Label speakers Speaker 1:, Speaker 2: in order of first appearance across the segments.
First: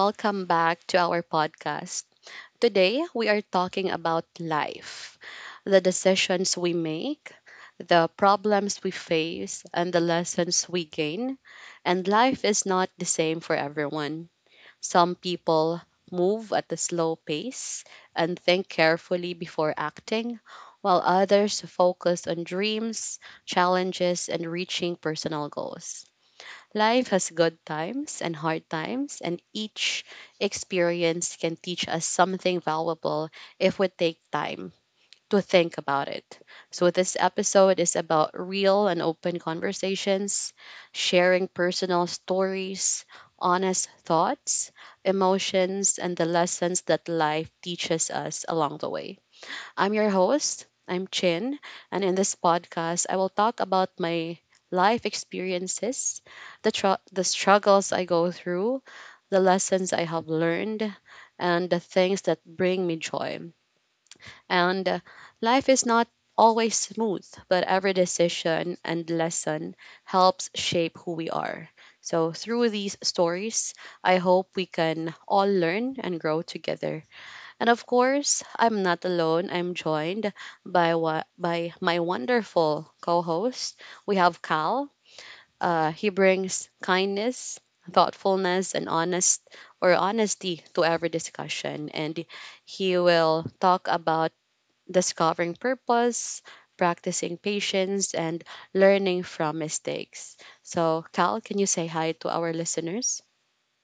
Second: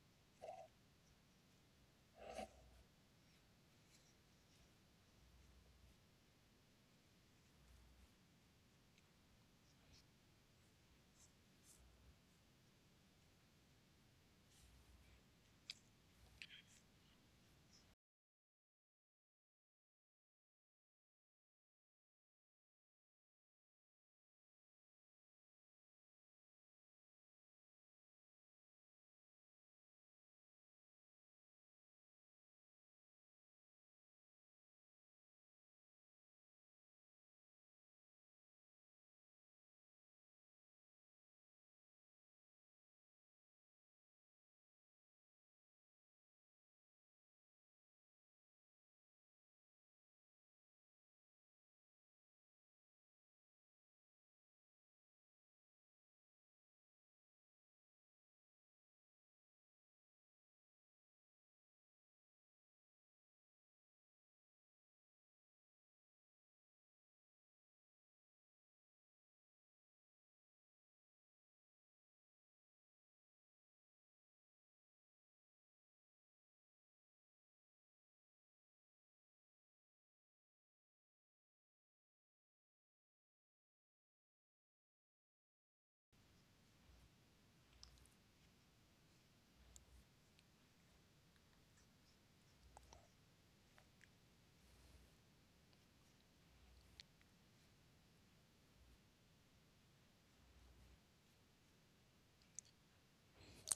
Speaker 1: welcome back to our podcast. Today, we are talking about life, the decisions we make, the problems we face, and the lessons we gain. And life is not the same for everyone. Some people move at a slow pace and think carefully before acting, while others focus on dreams, challenges, and reaching personal goals. Life has good times and hard times, and each experience can teach us something valuable if we take time to think about it. So, this episode is about real and open conversations, sharing personal stories, honest thoughts, emotions, and the lessons that life teaches us along the way. I'm your host. I'm Chin, and in this podcast, I will talk about my life experiences, the struggles I go through, the lessons I have learned, and the things that bring me joy. And Life is not always smooth, but every decision and lesson helps shape who we are. So, through these stories, I hope we can all learn and grow together. And of course, I'm not alone. I'm joined by my wonderful co-host. We have Cal. He brings kindness, thoughtfulness, and honest or honesty to every discussion, and he will talk about discovering purpose, practicing patience, and learning from mistakes. So, Cal, can you say hi to our listeners?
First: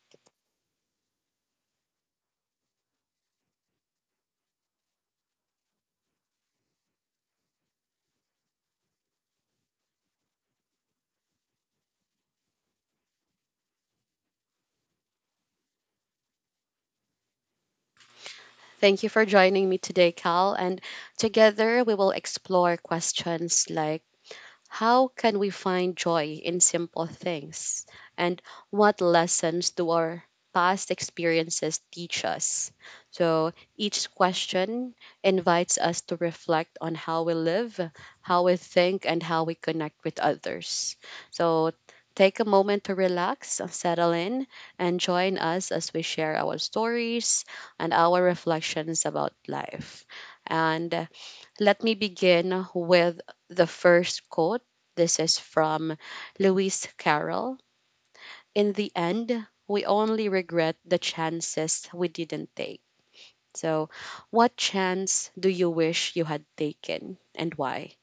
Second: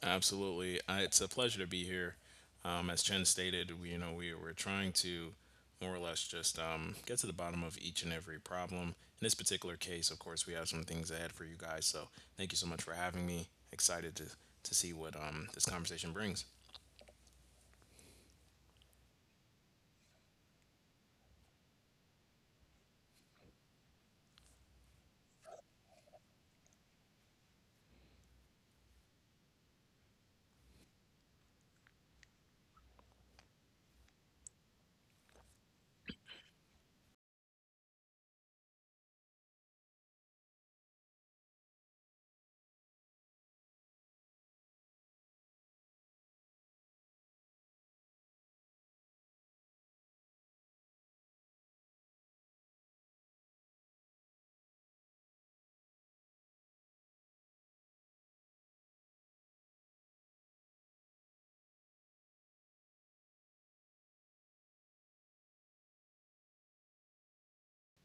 Speaker 2: Absolutely. It's a pleasure to be here. As Chen stated, we we were trying to more or less just get to the bottom of each and every problem. In this particular case, of course, we have some things ahead for you guys. So thank you so much for having me. Excited to see what this conversation brings.
Speaker 1: Thank you for joining me today, Cal. And together we will explore questions like how can we find joy in simple things? And what lessons do our past experiences teach us? So each question invites us to reflect on how we live, how we think, and how we connect with others. So take a moment to relax, settle in, and join us as we share our stories and our reflections about life. And let me begin with the first quote. This is from Lewis Carroll. In the end, we only regret the chances we didn't take. So, what chance do you wish you had taken and why?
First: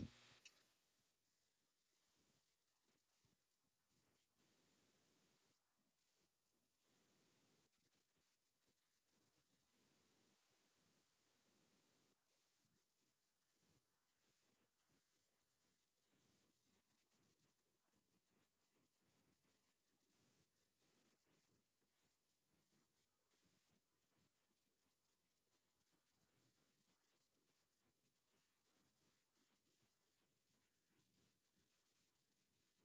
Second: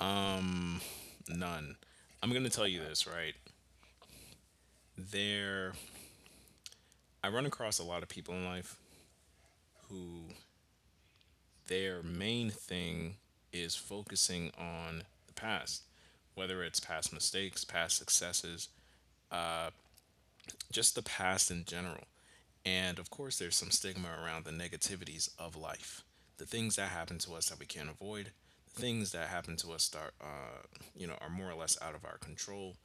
Speaker 2: Um, None. I'm going to tell you this, right? There, I run across a lot of people in life who their main thing is focusing on the past, whether it's past mistakes, past successes, just the past in general. And of course, there's some stigma around the negativities of life, the things that happen to us that we can't avoid, the things that happen to us that are more or less out of our control,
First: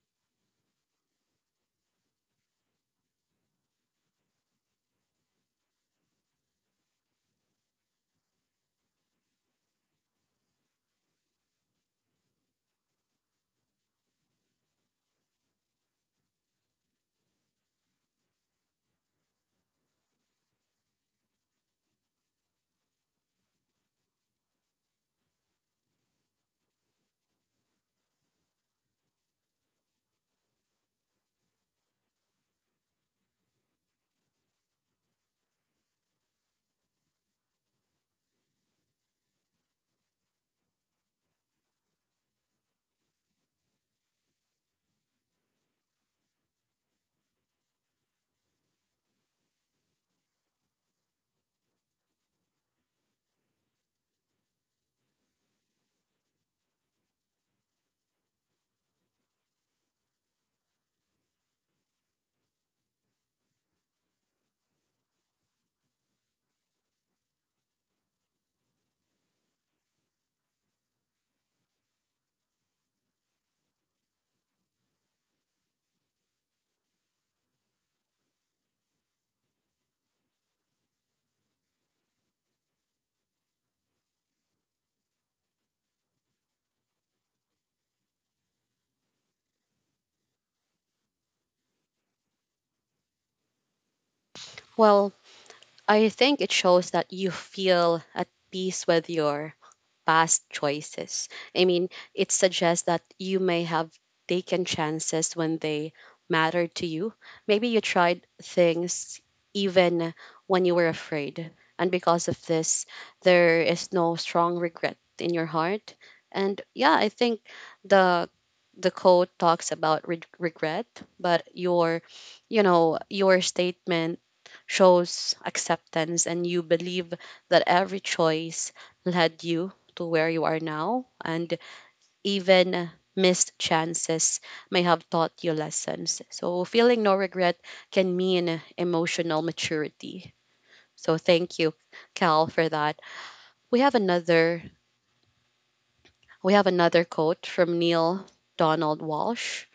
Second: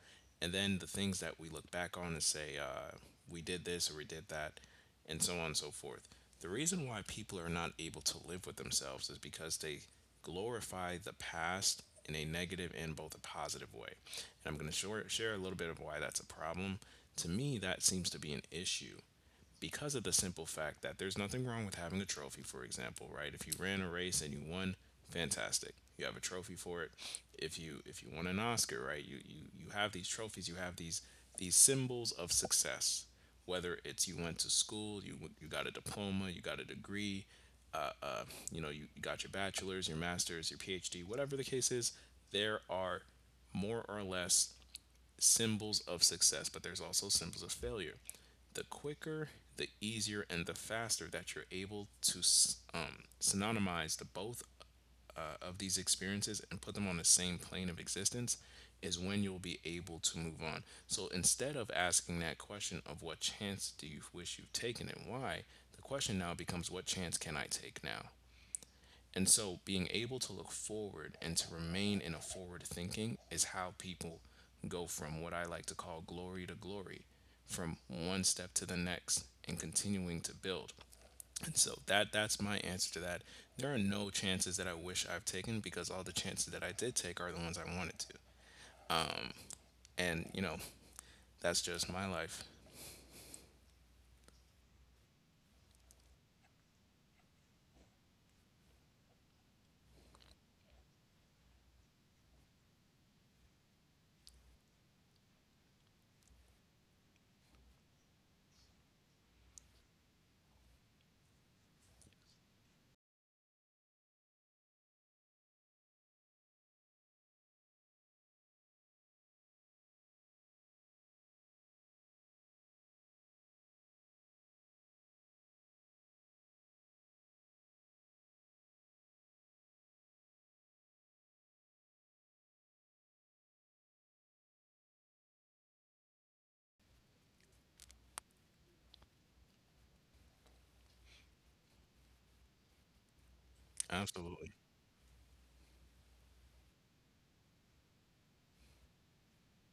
Speaker 2: and then the things that we look back on and say, we did this or we did that, and so on and so forth. The reason why people are not able to live with themselves is because they glorify the past in a negative and both a positive way. And I'm going to share a little bit of why that's a problem. To me, that seems to be an issue because of the simple fact that there's nothing wrong with having a trophy, for example, right? If you ran a race and you won, fantastic. You have a trophy for it. If you won an Oscar, right? You have these trophies, you have these symbols of success. Whether it's you went to school, you got a diploma, you got a degree, uh, uh, you got your bachelor's, your master's, your PhD, whatever the case is, there are more or less symbols of success, but there's also symbols of failure. The quicker, the easier, and the faster that you're able to synonymize the both of these experiences and put them on the same plane of existence is when you'll be able to move on. So instead of asking that question of what chance do you wish you've taken and why, the question now becomes what chance can I take now? And so being able to look forward and to remain in a forward thinking is how people go from what I like to call glory to glory, from one step to the next and continuing to build. And so that's my answer to that. There are no chances that I wish I've taken because all the chances that I did take are the ones I wanted to. And you know, that's just my life.
Speaker 1: Well, I think it shows that you feel at peace with your past choices. I mean, it suggests that you may have taken chances when they mattered to you. Maybe you tried things even when you were afraid. And because of this, there is no strong regret in your heart. And yeah, I think the the code talks about regret, but you know, your statement shows acceptance, and you believe that every choice led you to where you are now, and even missed chances may have taught you lessons. So feeling no regret can mean emotional maturity. So thank you, Cal, for that. we have
Speaker 2: Absolutely.
Speaker 1: another We have another quote from Neil Donald Walsh.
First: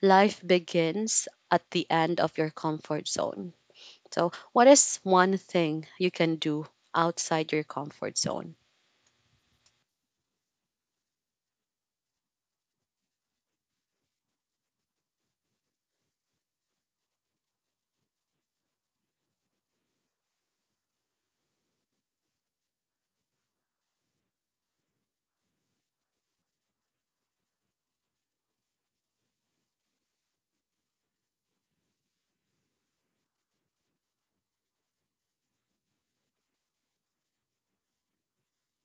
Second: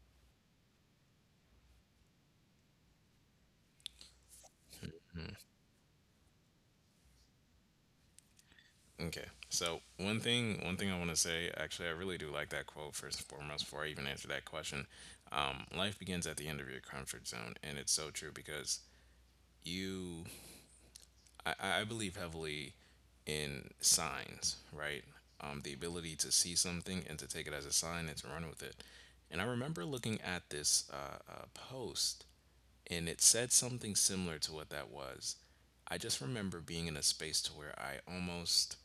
Speaker 1: Life begins at the end of your comfort zone. So, what is one thing you can do outside your comfort zone?
Speaker 2: Okay. So one thing I want to say, actually, I really do like that quote first and foremost. Before I even answer that question, life begins at the end of your comfort zone, and it's so true because you, I believe heavily in signs, right? The ability to see something and to take it as a sign and to run with it. And I remember looking at this post, and it said something similar to what that was. I just remember being in a space to where I almost,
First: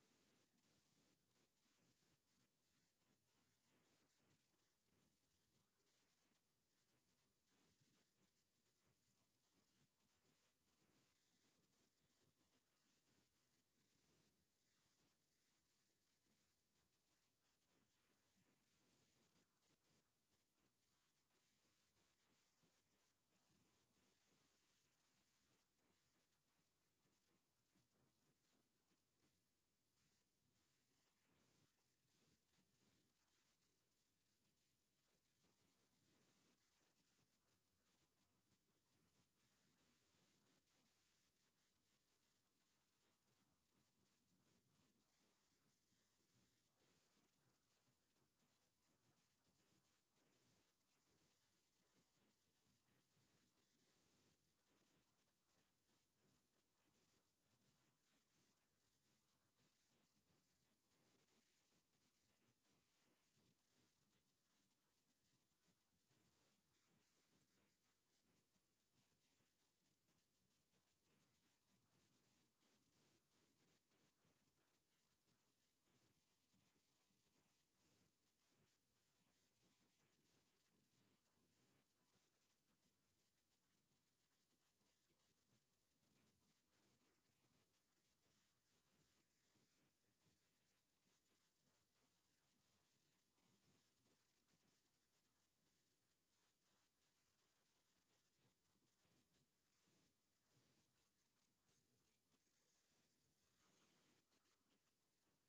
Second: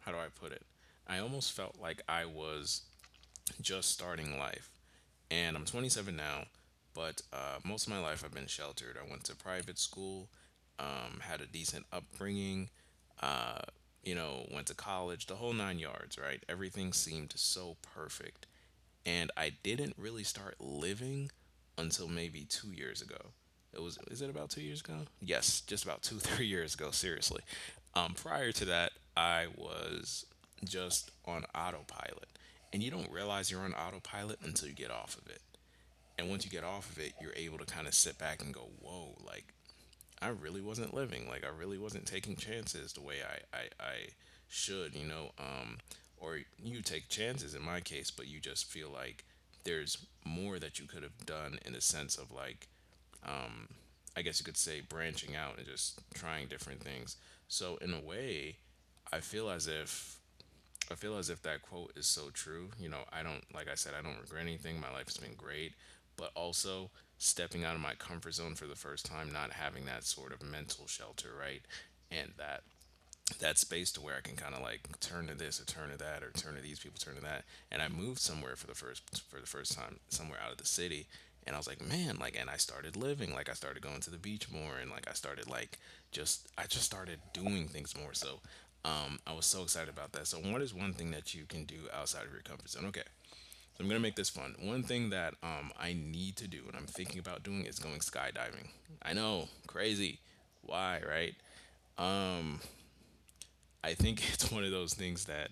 Speaker 2: how do I put it? I almost felt like I was just starting life. And I'm 27 now, but most of my life I've been sheltered. I went to private school, had a decent upbringing, uh, went to college, the whole nine yards, right? Everything seemed so perfect. And I didn't really start living until maybe 2 years ago. It was, is it about 2 years ago? Yes, just about two 3 years ago. Seriously, prior to that, I was just on autopilot, and you don't realize you're on autopilot until you get off of it. And once you get off of it, you're able to kind of sit back and go, "Whoa!" Like I really wasn't living. Like I really wasn't taking chances the way I should, you know. Or you take chances in my case, but you just feel like there's more that you could have done in the sense of like I guess you could say branching out and just trying different things. So in a way, I feel as if I feel as if that quote is so true. You know, I don't, like I said, I don't regret anything. My life has been great. But also, stepping out of my comfort zone for the first time, not having that sort of mental shelter, right? And that space to where I can kind of like turn to this or turn to that or turn to these people, turn to that. And I moved somewhere for the first time, somewhere out of the city. And I was like, man, like, and I started living, like, I started going to the beach more, and like, I started like just, I just started doing things more. So, I was so excited about that. So, what is one thing that you can do outside of your comfort zone? Okay, so I'm gonna make this fun. One thing that I need to do and I'm thinking about doing is going skydiving. I know, crazy. Why, right? I think it's one of those things that,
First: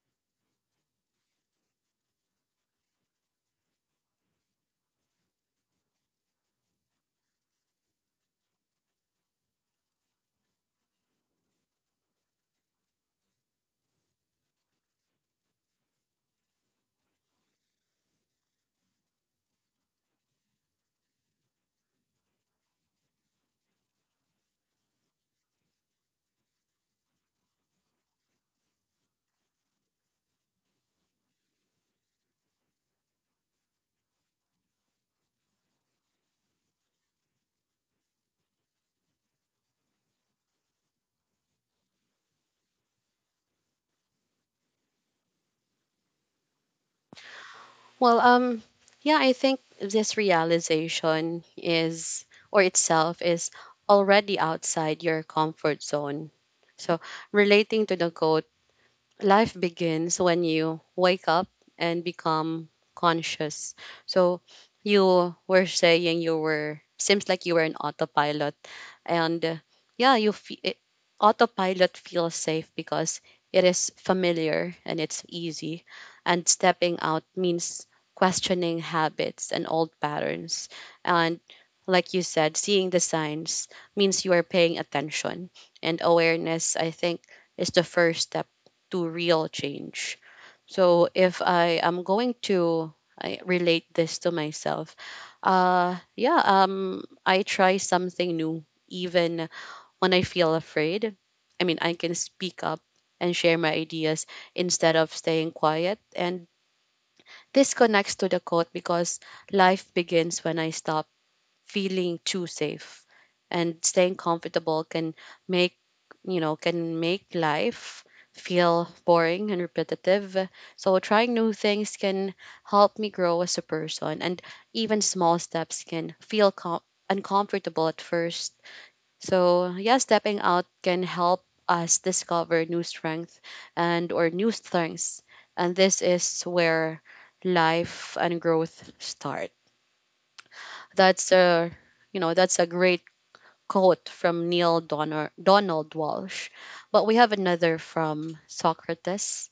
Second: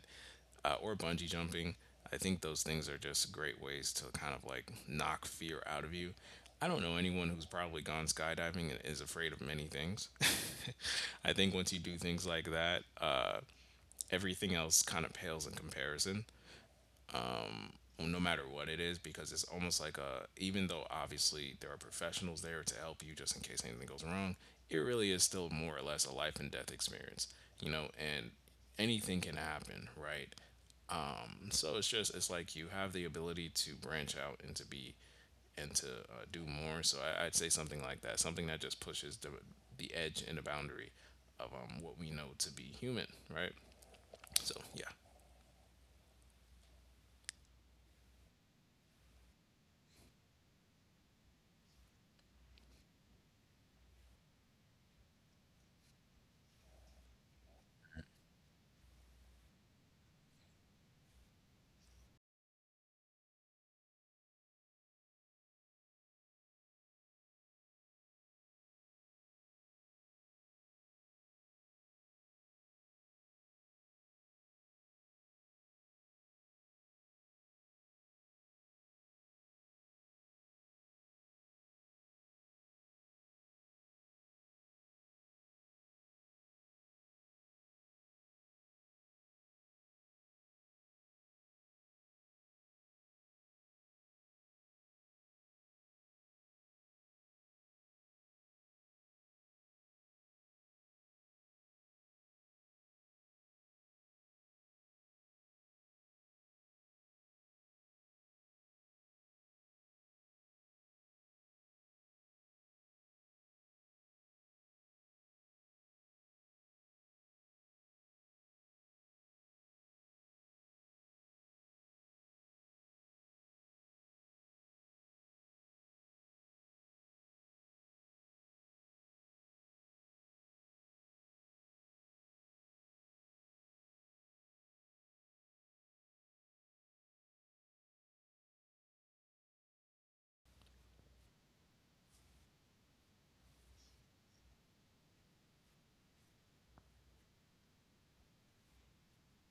Speaker 2: or bungee jumping, I think those things are just great ways to kind of like knock fear out of you. I don't know anyone who's probably gone skydiving and is afraid of many things. I think once you do things like that, everything else kind of pales in comparison no matter what it is, because it's almost like a, even though obviously there are professionals there to help you just in case anything goes wrong, it really is still more or less a life and death experience, you know. And anything can happen, right? So it's just, it's like you have the ability to branch out and to be and to do more. So I'd say something like that, something that just pushes the edge and the boundary of what we know to be human, right? So yeah.
Speaker 1: Well, um, yeah, I think this realization, or itself is already outside your comfort zone. So, relating to the quote, life begins when you wake up and become conscious. So, you were saying you were, seems like you were an autopilot, and yeah you fe- it, autopilot feels safe because it is familiar and it's easy, and stepping out means questioning habits and old patterns. And, like you said, seeing the signs means you are paying attention, and awareness, I think, is the first step to real change. So if I am going to I relate this to myself. Yeah I try something new even when I feel afraid. I mean, I can speak up and share my ideas instead of staying quiet. And this connects to the quote because life begins when I stop feeling too safe. And staying comfortable can make, you know, can make life feel boring and repetitive. So trying new things can help me grow as a person. And even small steps can feel uncomfortable at first. So, yeah, stepping out can help us discover new strength, and or new strengths. And this is where life and growth start. That's a, you know, that's a great quote from Donald Walsh. But we have another from Socrates.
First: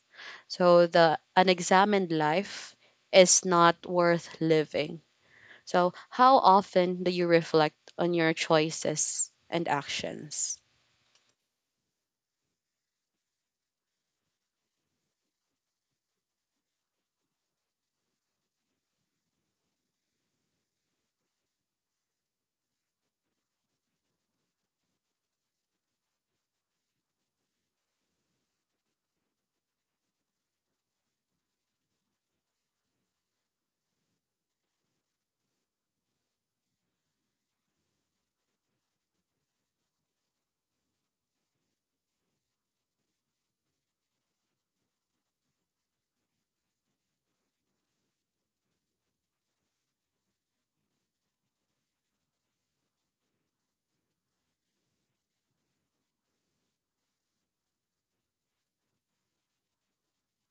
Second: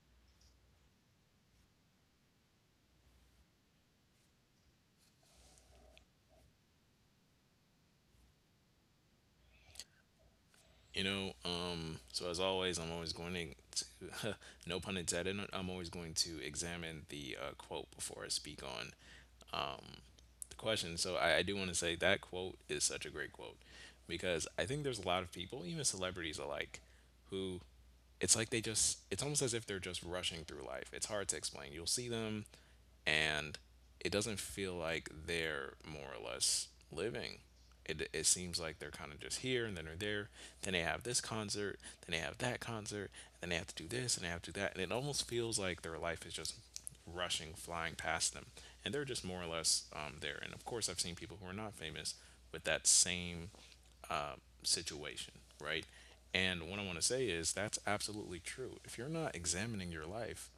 Speaker 1: So, the unexamined life is not worth living. So, how often do you reflect on your choices and actions?
Speaker 2: You know, so as always, I'm always going to no pun intended, I'm always going to examine the quote before I speak on um the question. So I do want to say that quote is such a great quote because I think there's a lot of people, even celebrities alike, who, it's like they just, it's almost as if they're just rushing through life. It's hard to explain. You'll see them and it doesn't feel like they're more or less living. It seems like they're kind of just here and then they're there. Then they have this concert, then they have that concert, and then they have to do this and they have to do that. And it almost feels like their life is just rushing, flying past them. And they're just more or less there. And of course, I've seen people who are not famous with that same situation, right? And what I want to say is that's absolutely true. If you're not examining your life,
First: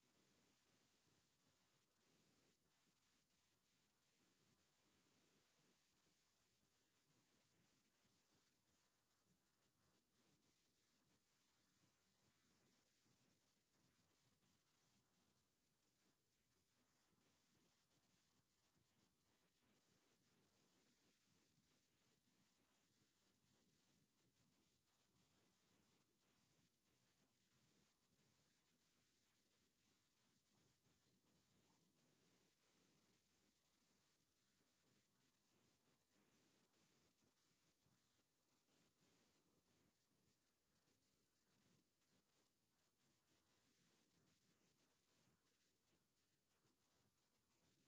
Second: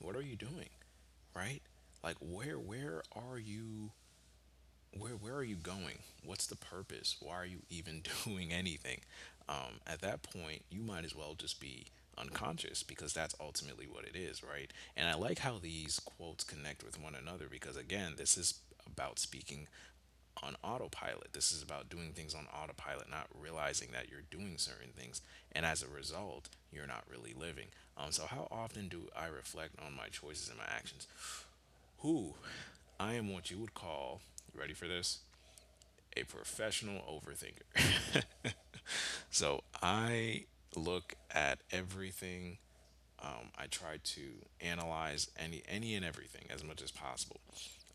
Speaker 2: what are you doing? Right? Like where are you, where are you going? What's the purpose? Why are you even doing anything? At that point, you might as well just be unconscious, because that's ultimately what it is, right? And I like how these quotes connect with one another because again, this is about speaking on autopilot. This is about doing things on autopilot, not realizing that you're doing certain things, and as a result, you're not really living. So how often do I reflect on my choices and my actions? Who, I am what you would call, you ready for this? A professional overthinker. So I look at everything. I try to analyze any and everything as much as possible.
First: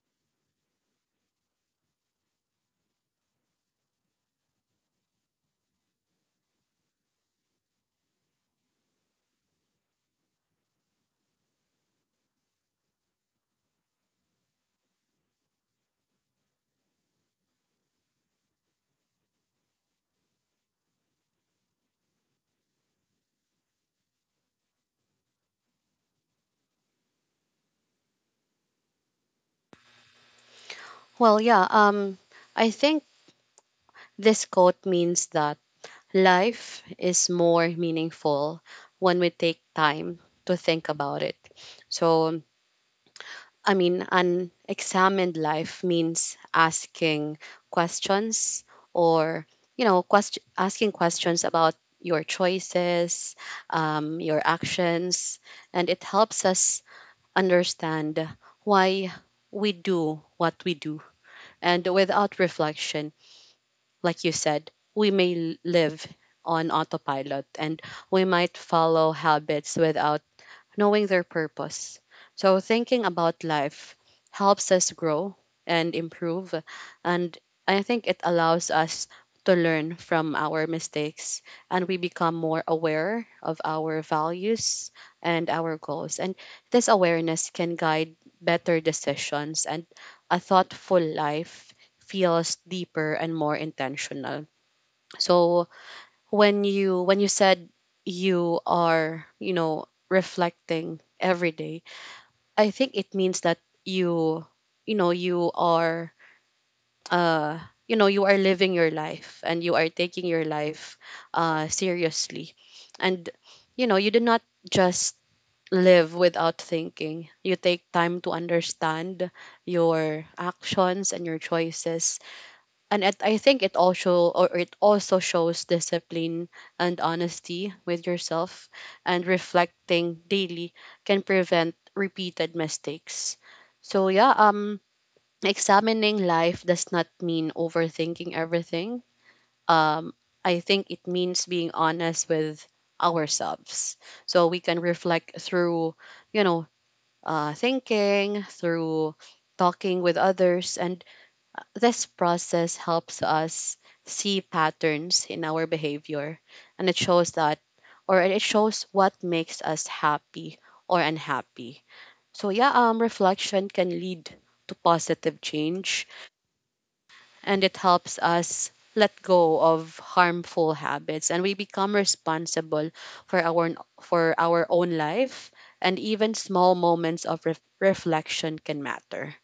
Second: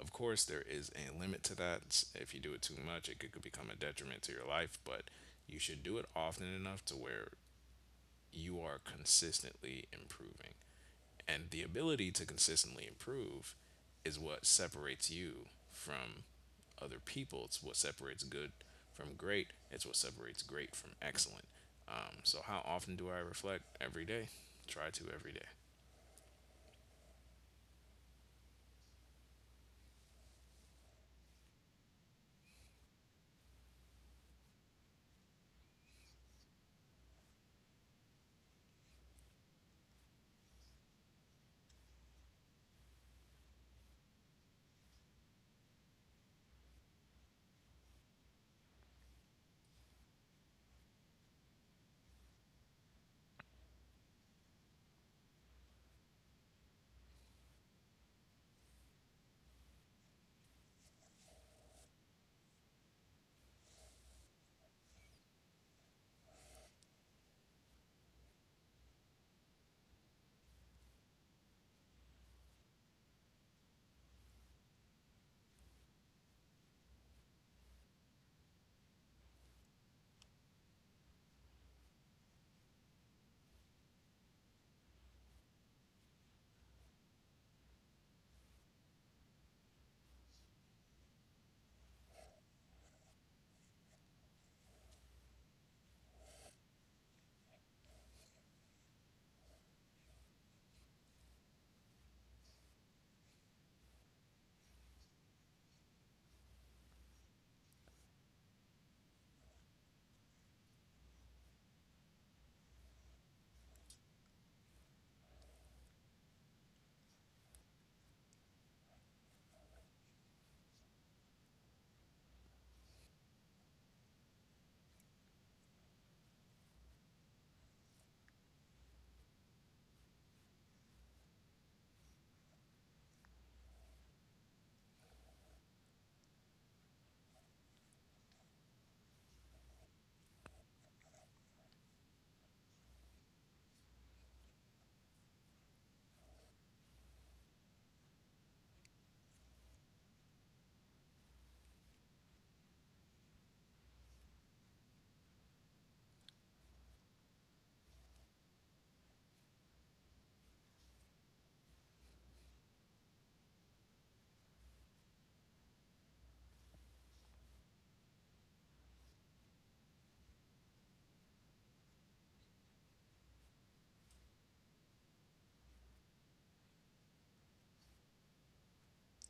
Speaker 2: Of course, there is a limit to that. If you do it too much, it could become a detriment to your life. But you should do it often enough to where you are consistently improving. And the ability to consistently improve is what separates you from other people. It's what separates good from great. It's what separates great from excellent. So how often do I reflect? Every day. Try to every day.
Speaker 1: Well, yeah, um, I think this quote means that life is more meaningful when we take time to think about it. So, I mean, an examined life means asking questions, or, you know, asking questions about your choices, your actions, and it helps us understand why we do what we do. And without reflection, like you said, we may live on autopilot, and we might follow habits without knowing their purpose. So, thinking about life helps us grow and improve. And I think it allows us to learn from our mistakes, and we become more aware of our values and our goals. And this awareness can guide better decisions, and a thoughtful life feels deeper and more intentional. So, when you said you are, you know, reflecting every day, I think it means that you you know you are uh you know, you are living your life, and you are taking your life seriously, and you know, you do not just live without thinking. You take time to understand your actions and your choices. And it, I think it also or it also shows discipline and honesty with yourself, and reflecting daily can prevent repeated mistakes. So yeah, um, examining life does not mean overthinking everything. Um, I think it means being honest with ourselves. So we can reflect through, you know, uh, thinking, through talking with others, and this process helps us see patterns in our behavior, and it shows that or it shows what makes us happy or unhappy. So yeah, um, reflection can lead to positive change, and it helps us let go of harmful habits, and we become responsible for our for our own life. And even small moments of reflection can matter.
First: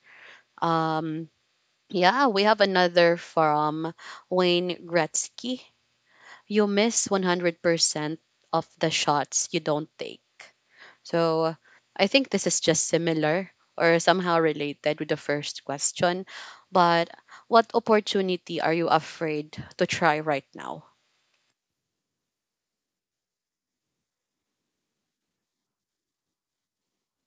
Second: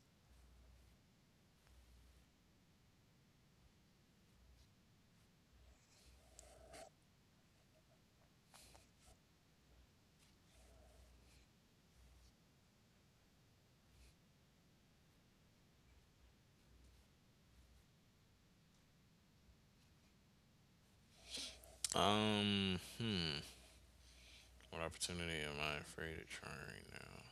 Speaker 1: Um, yeah, we have another from Wayne Gretzky. You miss 100% of the shots you don't take. So I think this is just similar or somehow related with the first question. But what opportunity are you afraid to try right now?
Speaker 2: Hmm. What opportunity am I afraid of trying right now?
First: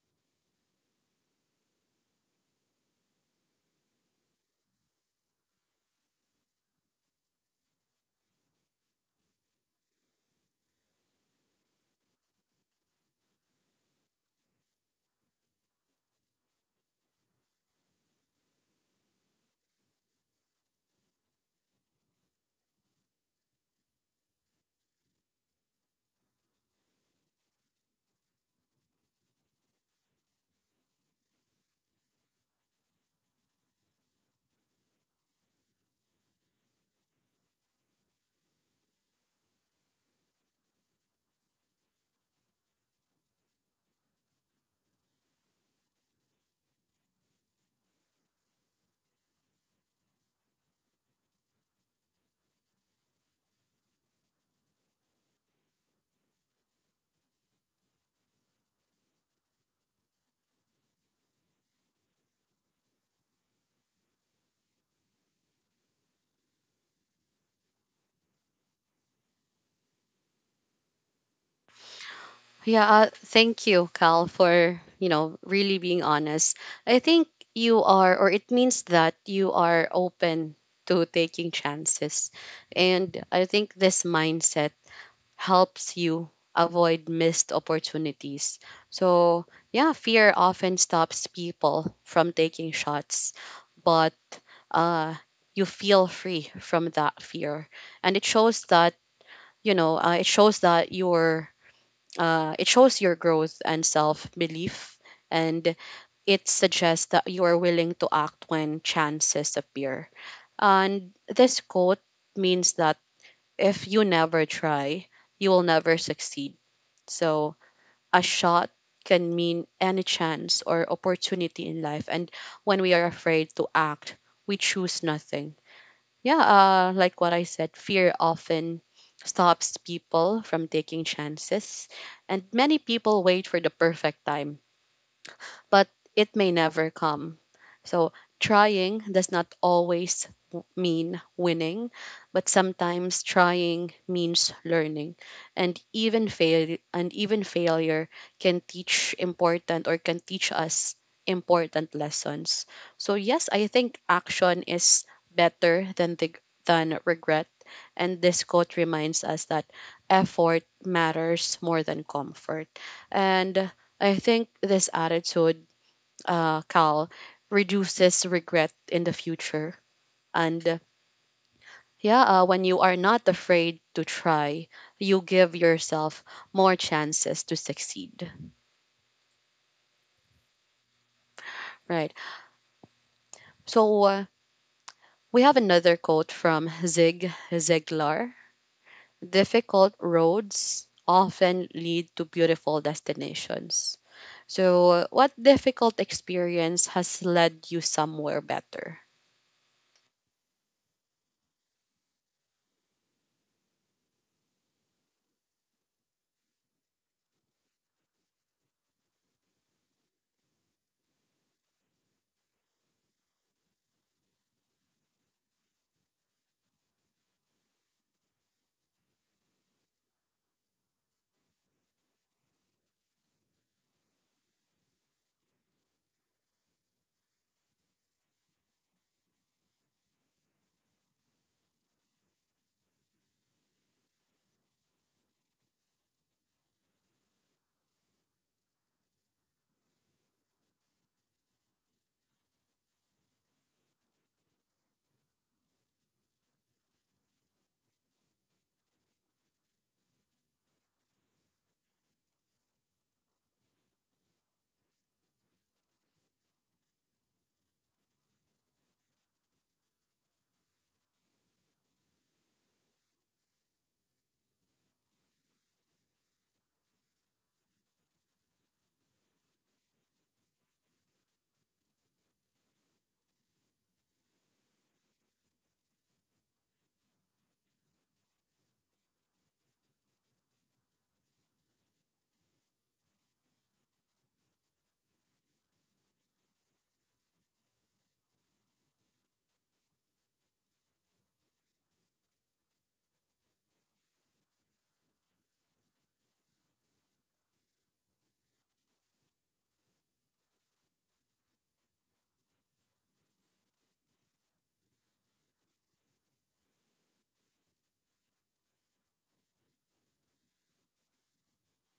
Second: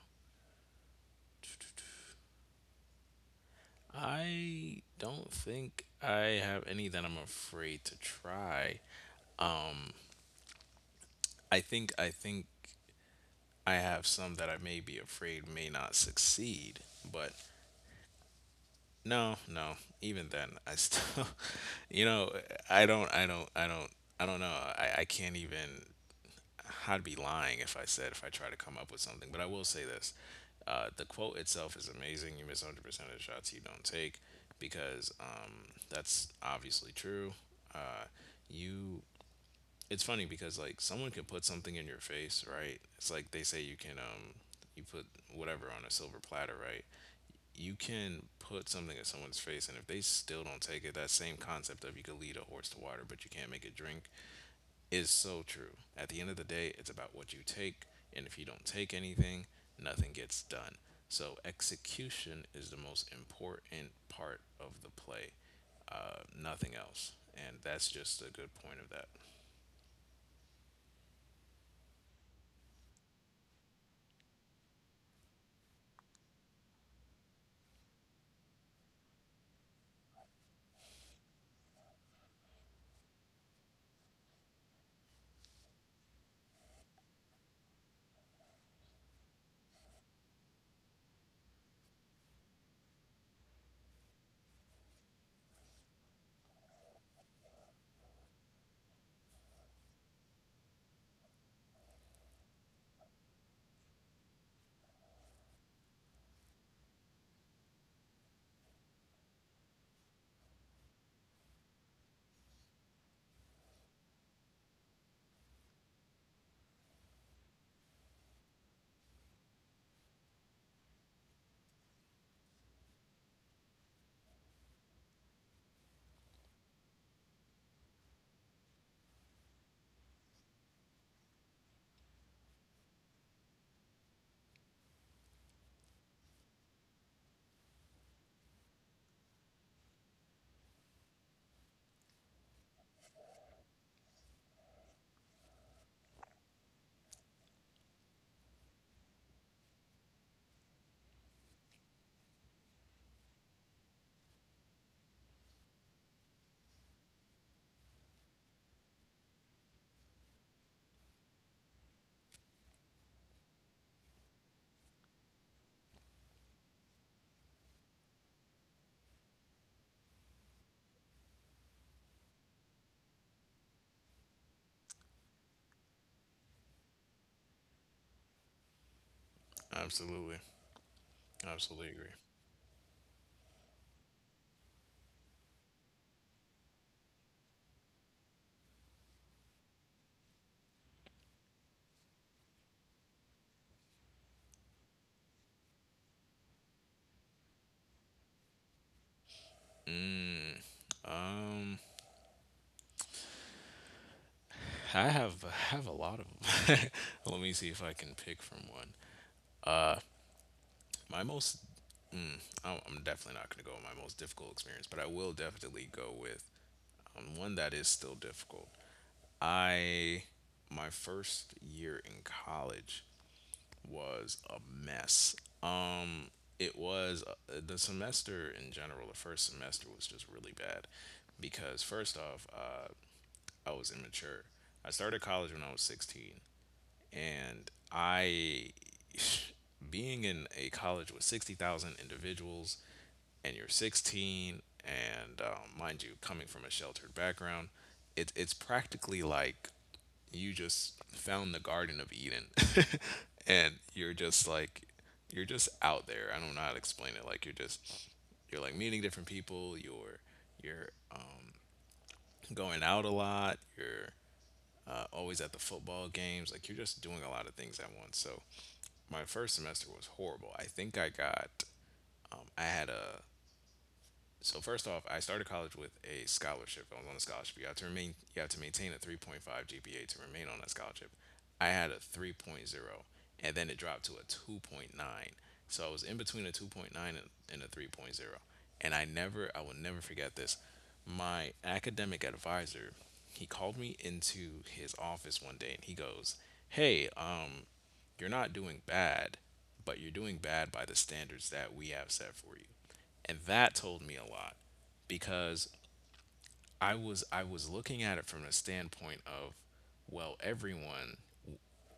Speaker 2: I don't think I have any that I'm afraid to try. I think I have some that I may be afraid may not succeed, but no, no. Even then, I still, you know, I don't, I don't, I don't, I don't know. I can't even. I'd be lying if I said if I try to come up with something. But I will say this: the quote itself is amazing. You miss 100% of the shots you don't take because that's obviously true. Uh, you it's funny because someone can put something in your face, right? It's like they say you put whatever on a silver platter, right? You can put something in someone's face, and if they still don't take it, that same concept of you can lead a horse to water but you can't make it drink is so true. At the end of the day, it's about what you take, and if you don't take anything, nothing gets done. So execution is the most important part of the play. Nothing else. And that's just a good point of that.
Speaker 1: Yeah, thank you, Cal, for, you know, really being honest. I think you are, or it means that you are open to taking chances, and I think this mindset helps you avoid missed opportunities. So yeah, fear often stops people from taking shots, but uh, you feel free from that fear, and it shows that you know it shows that you're it shows your growth and self belief, and it suggests that you are willing to act when chances appear. And this quote means that if you never try, you will never succeed. So, a shot can mean any chance or opportunity in life. And when we are afraid to act, we choose nothing. Yeah, like what I said, fear often stops people from taking chances, and many people wait for the perfect time, but it may never come. So trying does not always mean winning, but sometimes trying means learning. And even failure can teach important or can teach us important lessons. So yes, I think action is better than than regret. And this quote reminds us that effort matters more than comfort. And I think this attitude, Cal, reduces regret in the future. And yeah, when you are not afraid to try, you give yourself more chances to succeed,
Speaker 2: Absolutely. Absolutely agree.
Speaker 1: right? So we have another quote from Zig Ziglar. Difficult roads often lead to beautiful destinations. So, what difficult experience has led you somewhere better?
Speaker 2: Um, I have a lot of them. Let me see if I can pick from one. My most, mm, I- I'm definitely not going to go with my most difficult experience, but I will definitely go with one that is still difficult. I My first year in college was a mess. Um, it was The semester in general. The first semester was just really bad because first off, I was immature. I started college when I was 16, and I, being in a college with 60,000 individuals, and you're 16, and mind you, coming from a sheltered background, it's practically like you just found the Garden of Eden, and you're just like, you're just out there. I don't know how to explain it. Like you're just, you're like meeting different people. You're um, going out a lot. You're always at the football games. Like you're just doing a lot of things at once. So my first semester was horrible. I think I got, I had a So first off, I started college with a scholarship. I was on a scholarship. You have to remain. You have to maintain a 3.5 GPA to remain on that scholarship. I had a three point zero, and then it dropped to a 2.9. So I was in between a 2.9 and a three point zero, and I will never forget this. My academic advisor, he called me into his office one day, and he goes, "Hey, you're not doing bad, but you're doing bad by the standards that we have set for you." And that told me a lot because I was looking at it from the standpoint of, well, everyone,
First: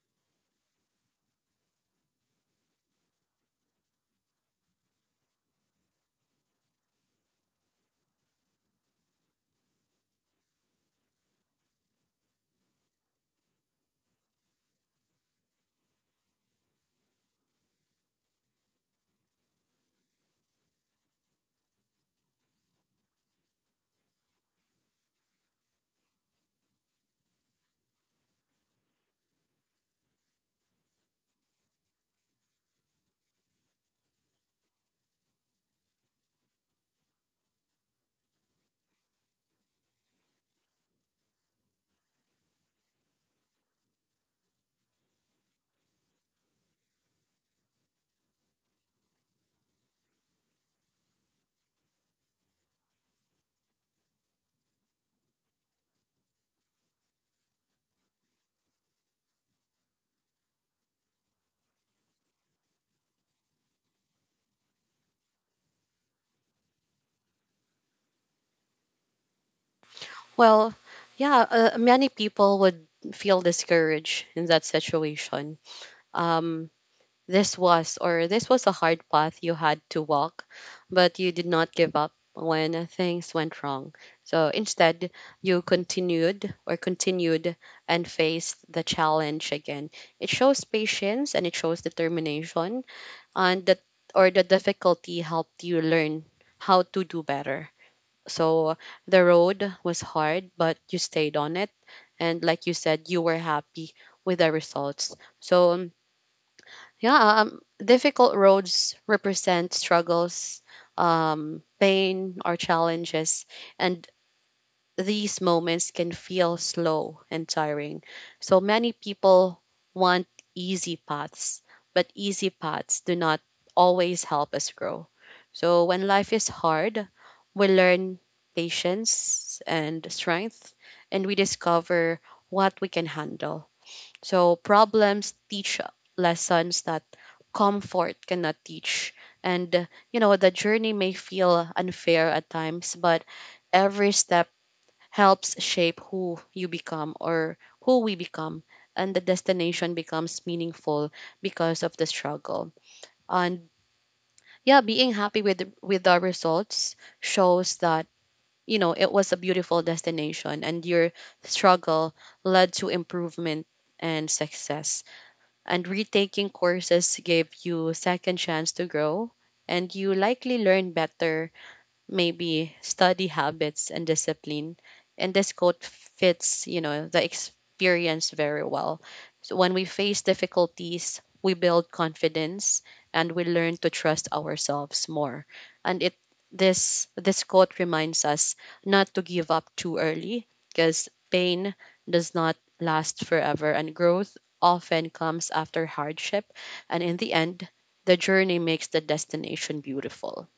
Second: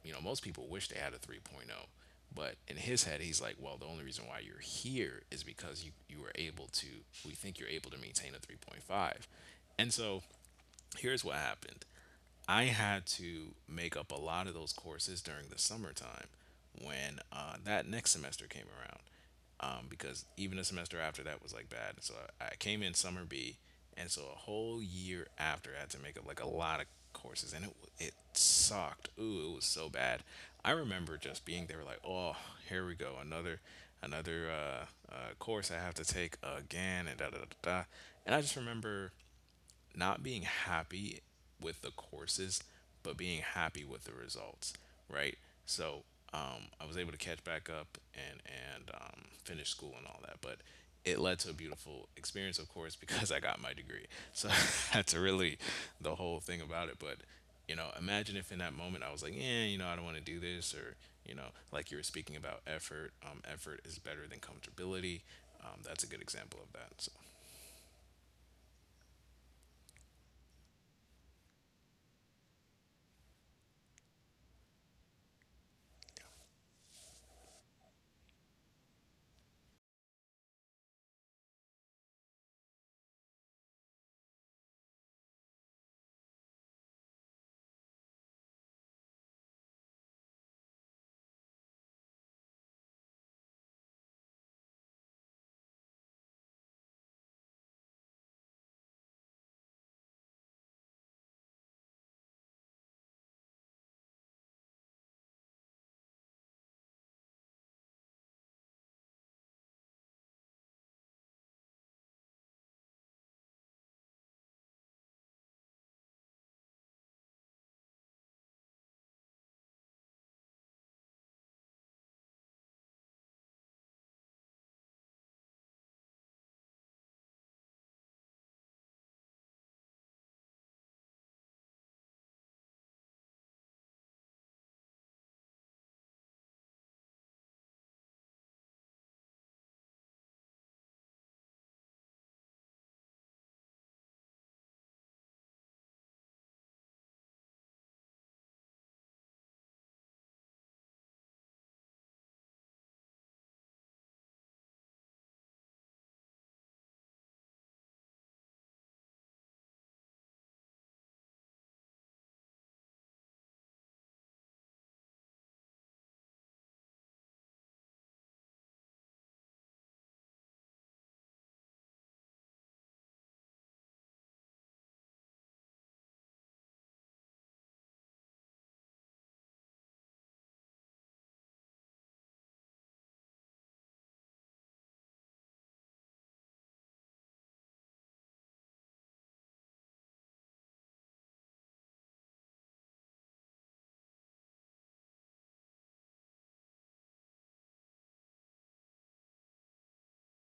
Speaker 2: you know, most people wish they had a 3.0, point oh, but in his head he's like, well, the only reason why you're here is because you were able to, we think you're able to maintain a 3.5. And so here's what happened. I had to make up a lot of those courses during the summertime when that next semester came around. Because even the semester after that was like bad. So I came in summer B, and so a whole year after I had to make up like a lot of courses, and it sucked. Ooh, it was so bad. I remember just being there like, "Oh, here we go, another course I have to take again, and da da da da da." And I just remember not being happy with the courses, but being happy with the results, right? So I was able to catch back up and finish school and all that, but it led to a beautiful experience, of course, because I got my degree. So that's really the whole thing about it. But you know, imagine if in that moment I was like, yeah, you know, I don't want to do this, or you know, like you were speaking about effort. Effort is better than comfortability. That's a good example of that. So.
Speaker 1: Well, yeah, many people would feel discouraged in that situation. Um, this was a hard path you had to walk, but you did not give up when things went wrong. So instead, you continued and faced the challenge again. It shows patience and it shows determination, and that or the difficulty helped you learn how to do better. So the road was hard, but you stayed on it. And like you said, you were happy with the results. So yeah, difficult roads represent struggles, pain, or challenges. And these moments can feel slow and tiring. So many people want easy paths, but easy paths do not always help us grow. So when life is hard, we learn patience and strength, and we discover what we can handle. So problems teach lessons that comfort cannot teach. And, you know, the journey may feel unfair at times, but every step helps shape who you become, or who we become, and the destination becomes meaningful because of the struggle. And yeah, being happy with the results shows that, you know, it was a beautiful destination and your struggle led to improvement and success, and retaking courses gave you second chance to grow, and you likely learn better, maybe study habits and discipline. And this quote fits, you know, the experience very well. So when we face difficulties, we build confidence and we learn to trust ourselves more. And it this this quote reminds us not to give up too early because pain does not last forever and growth often comes after hardship, and in the end the journey makes the destination beautiful.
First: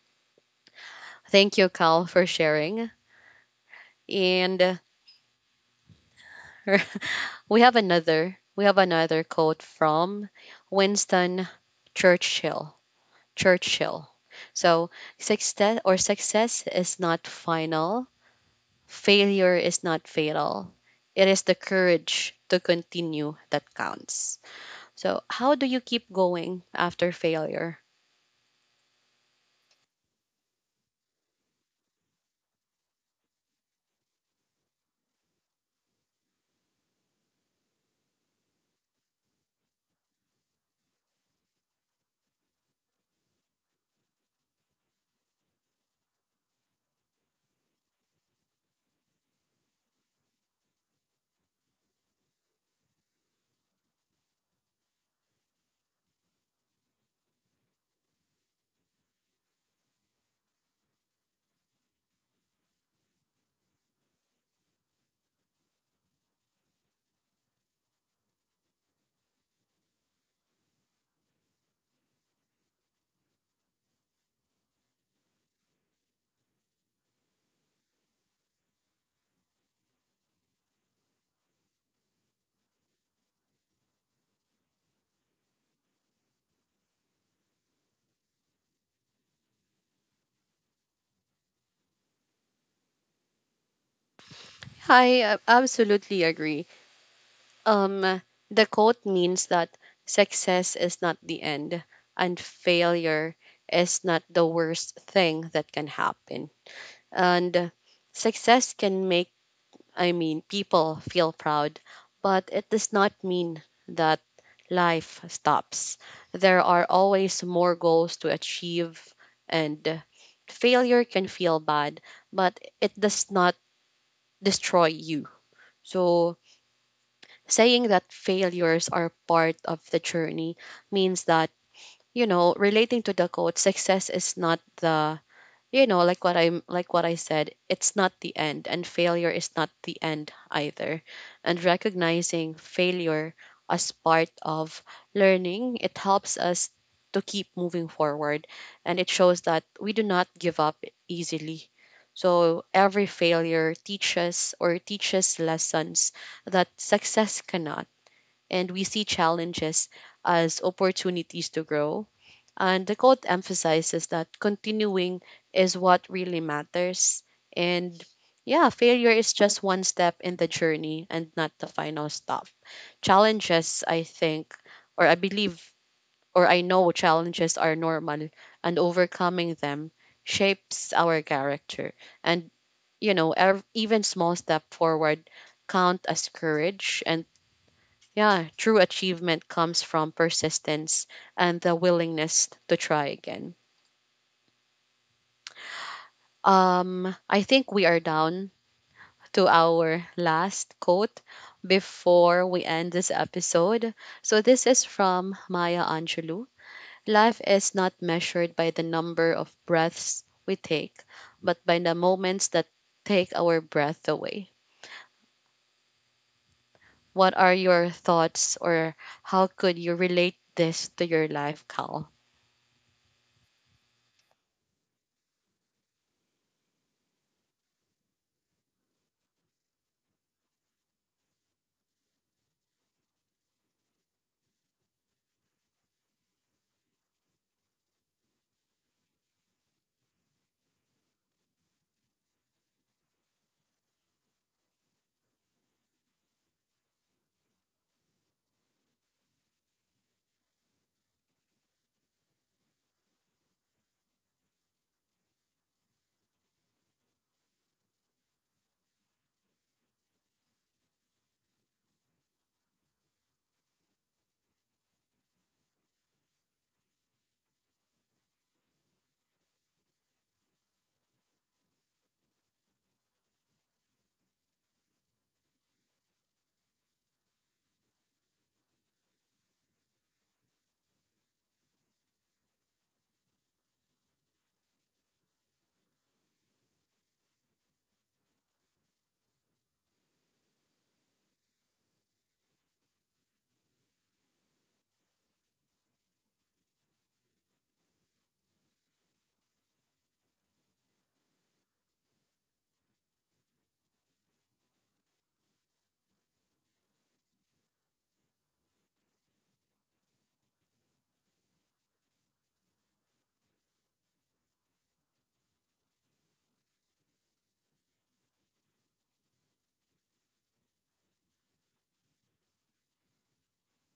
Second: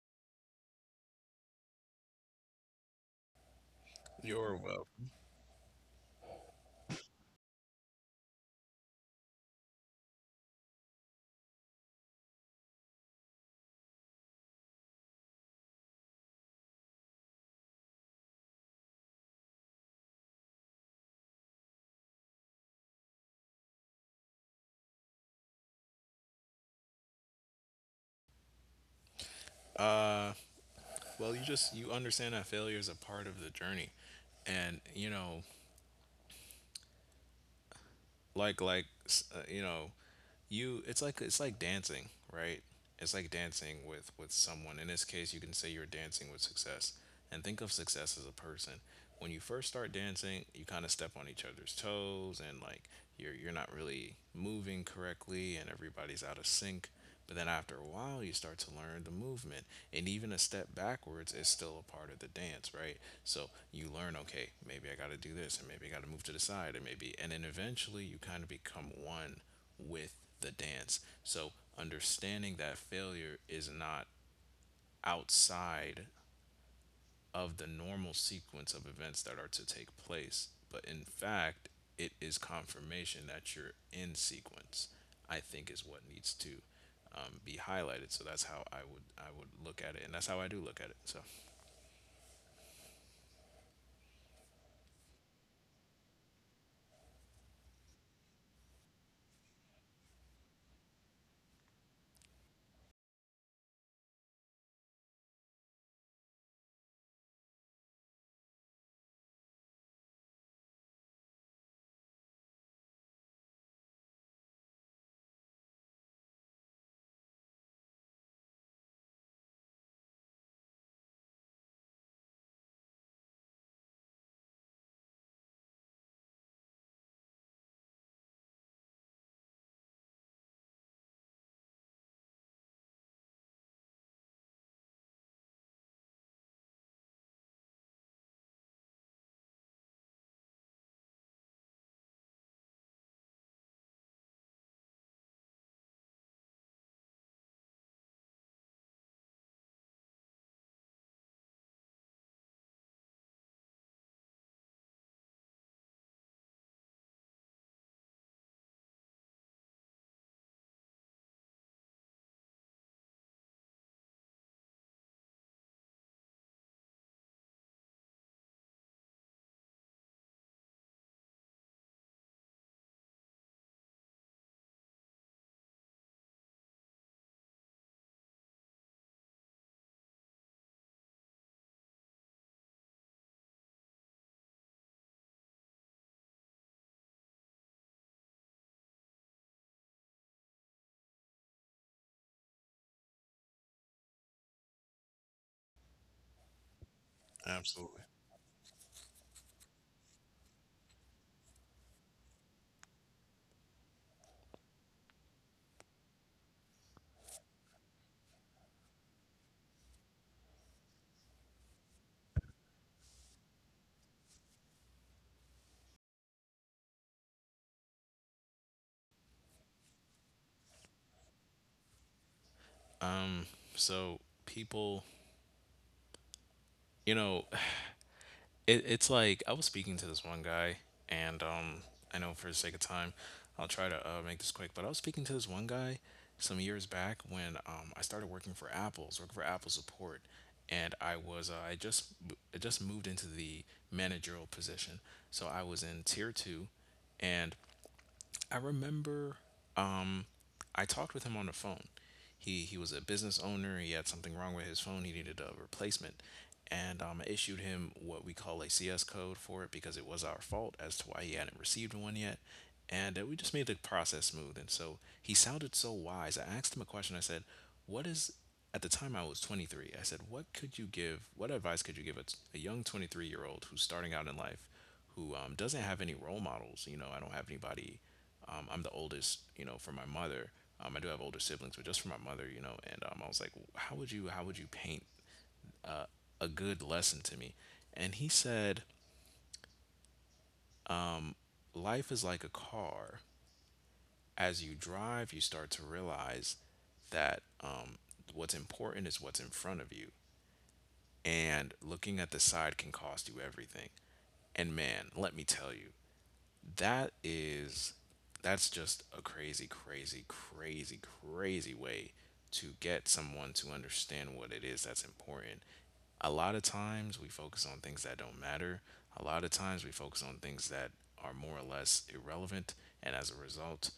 Speaker 1: Thank you, Cal, for sharing.
Speaker 2: You're
Speaker 1: And
Speaker 2: welcome.
Speaker 1: We have another quote from Winston Churchill. Churchill. So success is not final. Failure is not fatal. It is the courage to continue that counts. So how do you keep going after failure?
Speaker 2: Uh, well, you just, you understand that failure is a part of the journey, and you know, you know, you it's like, it's like dancing, right? It's like dancing with someone. In this case, you can say you're dancing with success, and think of success as a person. When you first start dancing, you kind of step on each other's toes, and like you're not really moving correctly and everybody's out of sync. But then after a while, you start to learn the movement. And even a step backwards is still a part of the dance, right? So you learn, okay, maybe I got to do this, and maybe I got to move to the side, and maybe, and then eventually you kind of become one with the dance. So understanding that failure is not outside of the normal sequence of events that are to take place, but in fact, it is confirmation that you're in sequence, I think, is what needs to be highlighted. So that's how I would look at it, and that's how I do look at it. So.
Speaker 1: I absolutely agree. Um, the quote means that success is not the end and failure is not the worst thing that can happen. And success can make, I mean, people feel proud, but it does not mean that life stops. There are always more goals to achieve, and failure can feel bad, but it does not destroy you. So, saying that failures are part of the journey means that, you know, relating to the quote, success is not the, you know, like what I said, it's not the end and failure is not the end either. And recognizing failure as part of learning, it helps us to keep moving forward, and it shows that we do not give up easily. So every failure teaches or teaches lessons that success cannot, and we see challenges as opportunities to grow. And the quote emphasizes that continuing is what really matters. And yeah, failure is just one step in the journey and not the final stop. Challenges, I think, or I believe, or I know, challenges are normal and overcoming them shapes our character. And, you know, even small step forward count as courage, and yeah, true achievement comes from persistence and the willingness to try again. I think we are
Speaker 2: Absolutely.
Speaker 1: down to our last quote before we end this episode. So this is from Maya Angelou. Life is not measured by the number of breaths we take, but by the moments that take our breath away. What are your thoughts, or how could you relate this to your life, Cal?
Speaker 2: Um. So people, you know, it's like I was speaking to this one guy, and I know for the sake of time, I'll try to make this quick. But I was speaking to this one guy some years back when I started working for Apple. I was working for Apple support, and I just moved into the managerial position, so I was in tier two, and I remember, um, I talked with him on the phone. He was a business owner. He had something wrong with his phone. He needed a replacement, and I issued him what we call a CS code for it because it was our fault as to why he hadn't received one yet. And we just made the process smooth. And so he sounded so wise. I asked him a question. I said, "What is?" At the time, I was 23. I said, "What could you give? What advice could you give a, t- a young 23-year-old year old who's starting out in life, who doesn't have any role models? You know, I don't have anybody I'm the oldest, you know, for my mother. I do have older siblings, but just for my mother, you know." And I was like, "How would you, how would you paint a good lesson to me?" And he said, life is like a car. As you drive, you start to realize that what's important is what's in front of you, and looking at the side can cost you everything. And man, let me tell you, that is that's just a crazy way to get someone to understand what it is that's important. A lot of times we focus on things that don't matter. A lot of times we focus on things that are more or less irrelevant, and as a result,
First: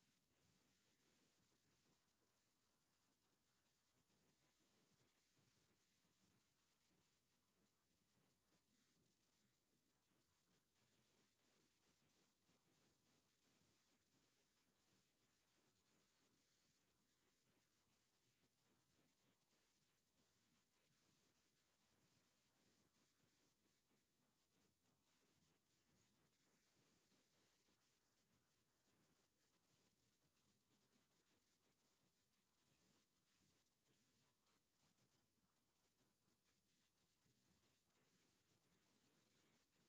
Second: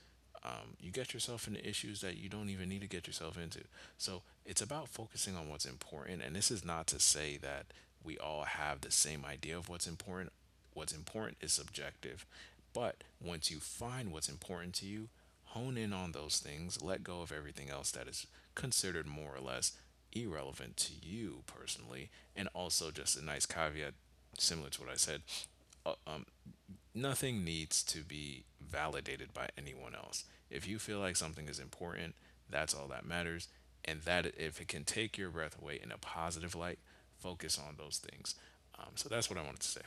Speaker 2: you get yourself into issues that you don't even need to get yourself into. So it's about focusing on what's important, and this is not to say that we all have the same idea of what's important. What's important is subjective. But once you find what's important to you, hone in on those things, let go of everything else that is considered more or less irrelevant to you personally. And also, just a nice caveat, similar to what I said, uh, uh, nothing needs to be validated by anyone else. If you feel like something is important, that's all that matters. And that if it can take your breath away in a positive light, focus on those things. So that's what I wanted to say.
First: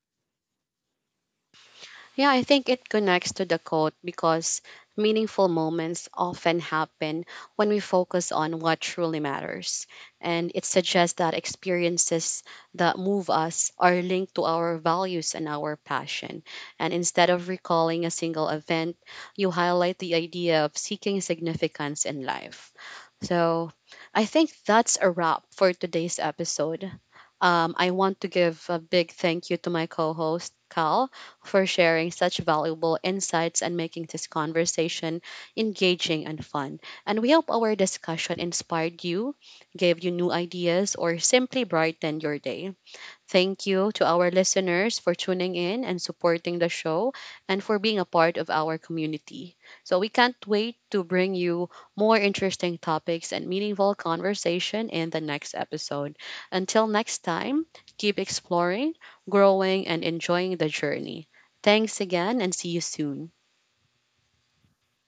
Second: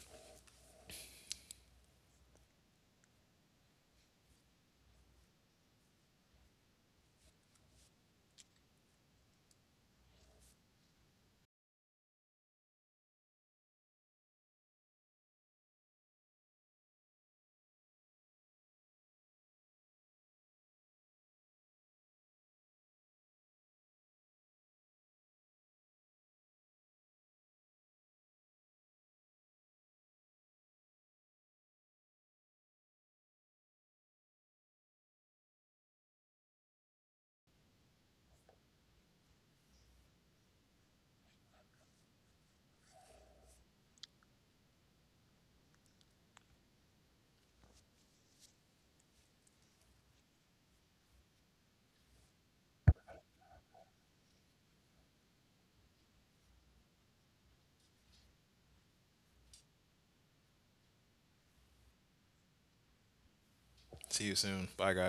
Speaker 1: Yeah, I think it connects to the quote because meaningful moments often happen when we focus on what truly matters. And it suggests that experiences that move us are linked to our values and our passion. And instead of recalling a single event, you highlight the idea of seeking significance in life. So I think that's a wrap for today's episode. I want to give a big thank you to my co host, Cal, for sharing such valuable insights and making this conversation engaging and fun. And we hope our discussion inspired you, gave you new ideas, or simply brightened your day. Thank you to our listeners for tuning in and supporting the show and for being a part of our community. So we can't wait to bring you more interesting topics and meaningful conversation in the next episode. Until next time, keep exploring, growing, and enjoying the journey. Thanks again and see you soon.
Speaker 2: See you soon. Bye, guys.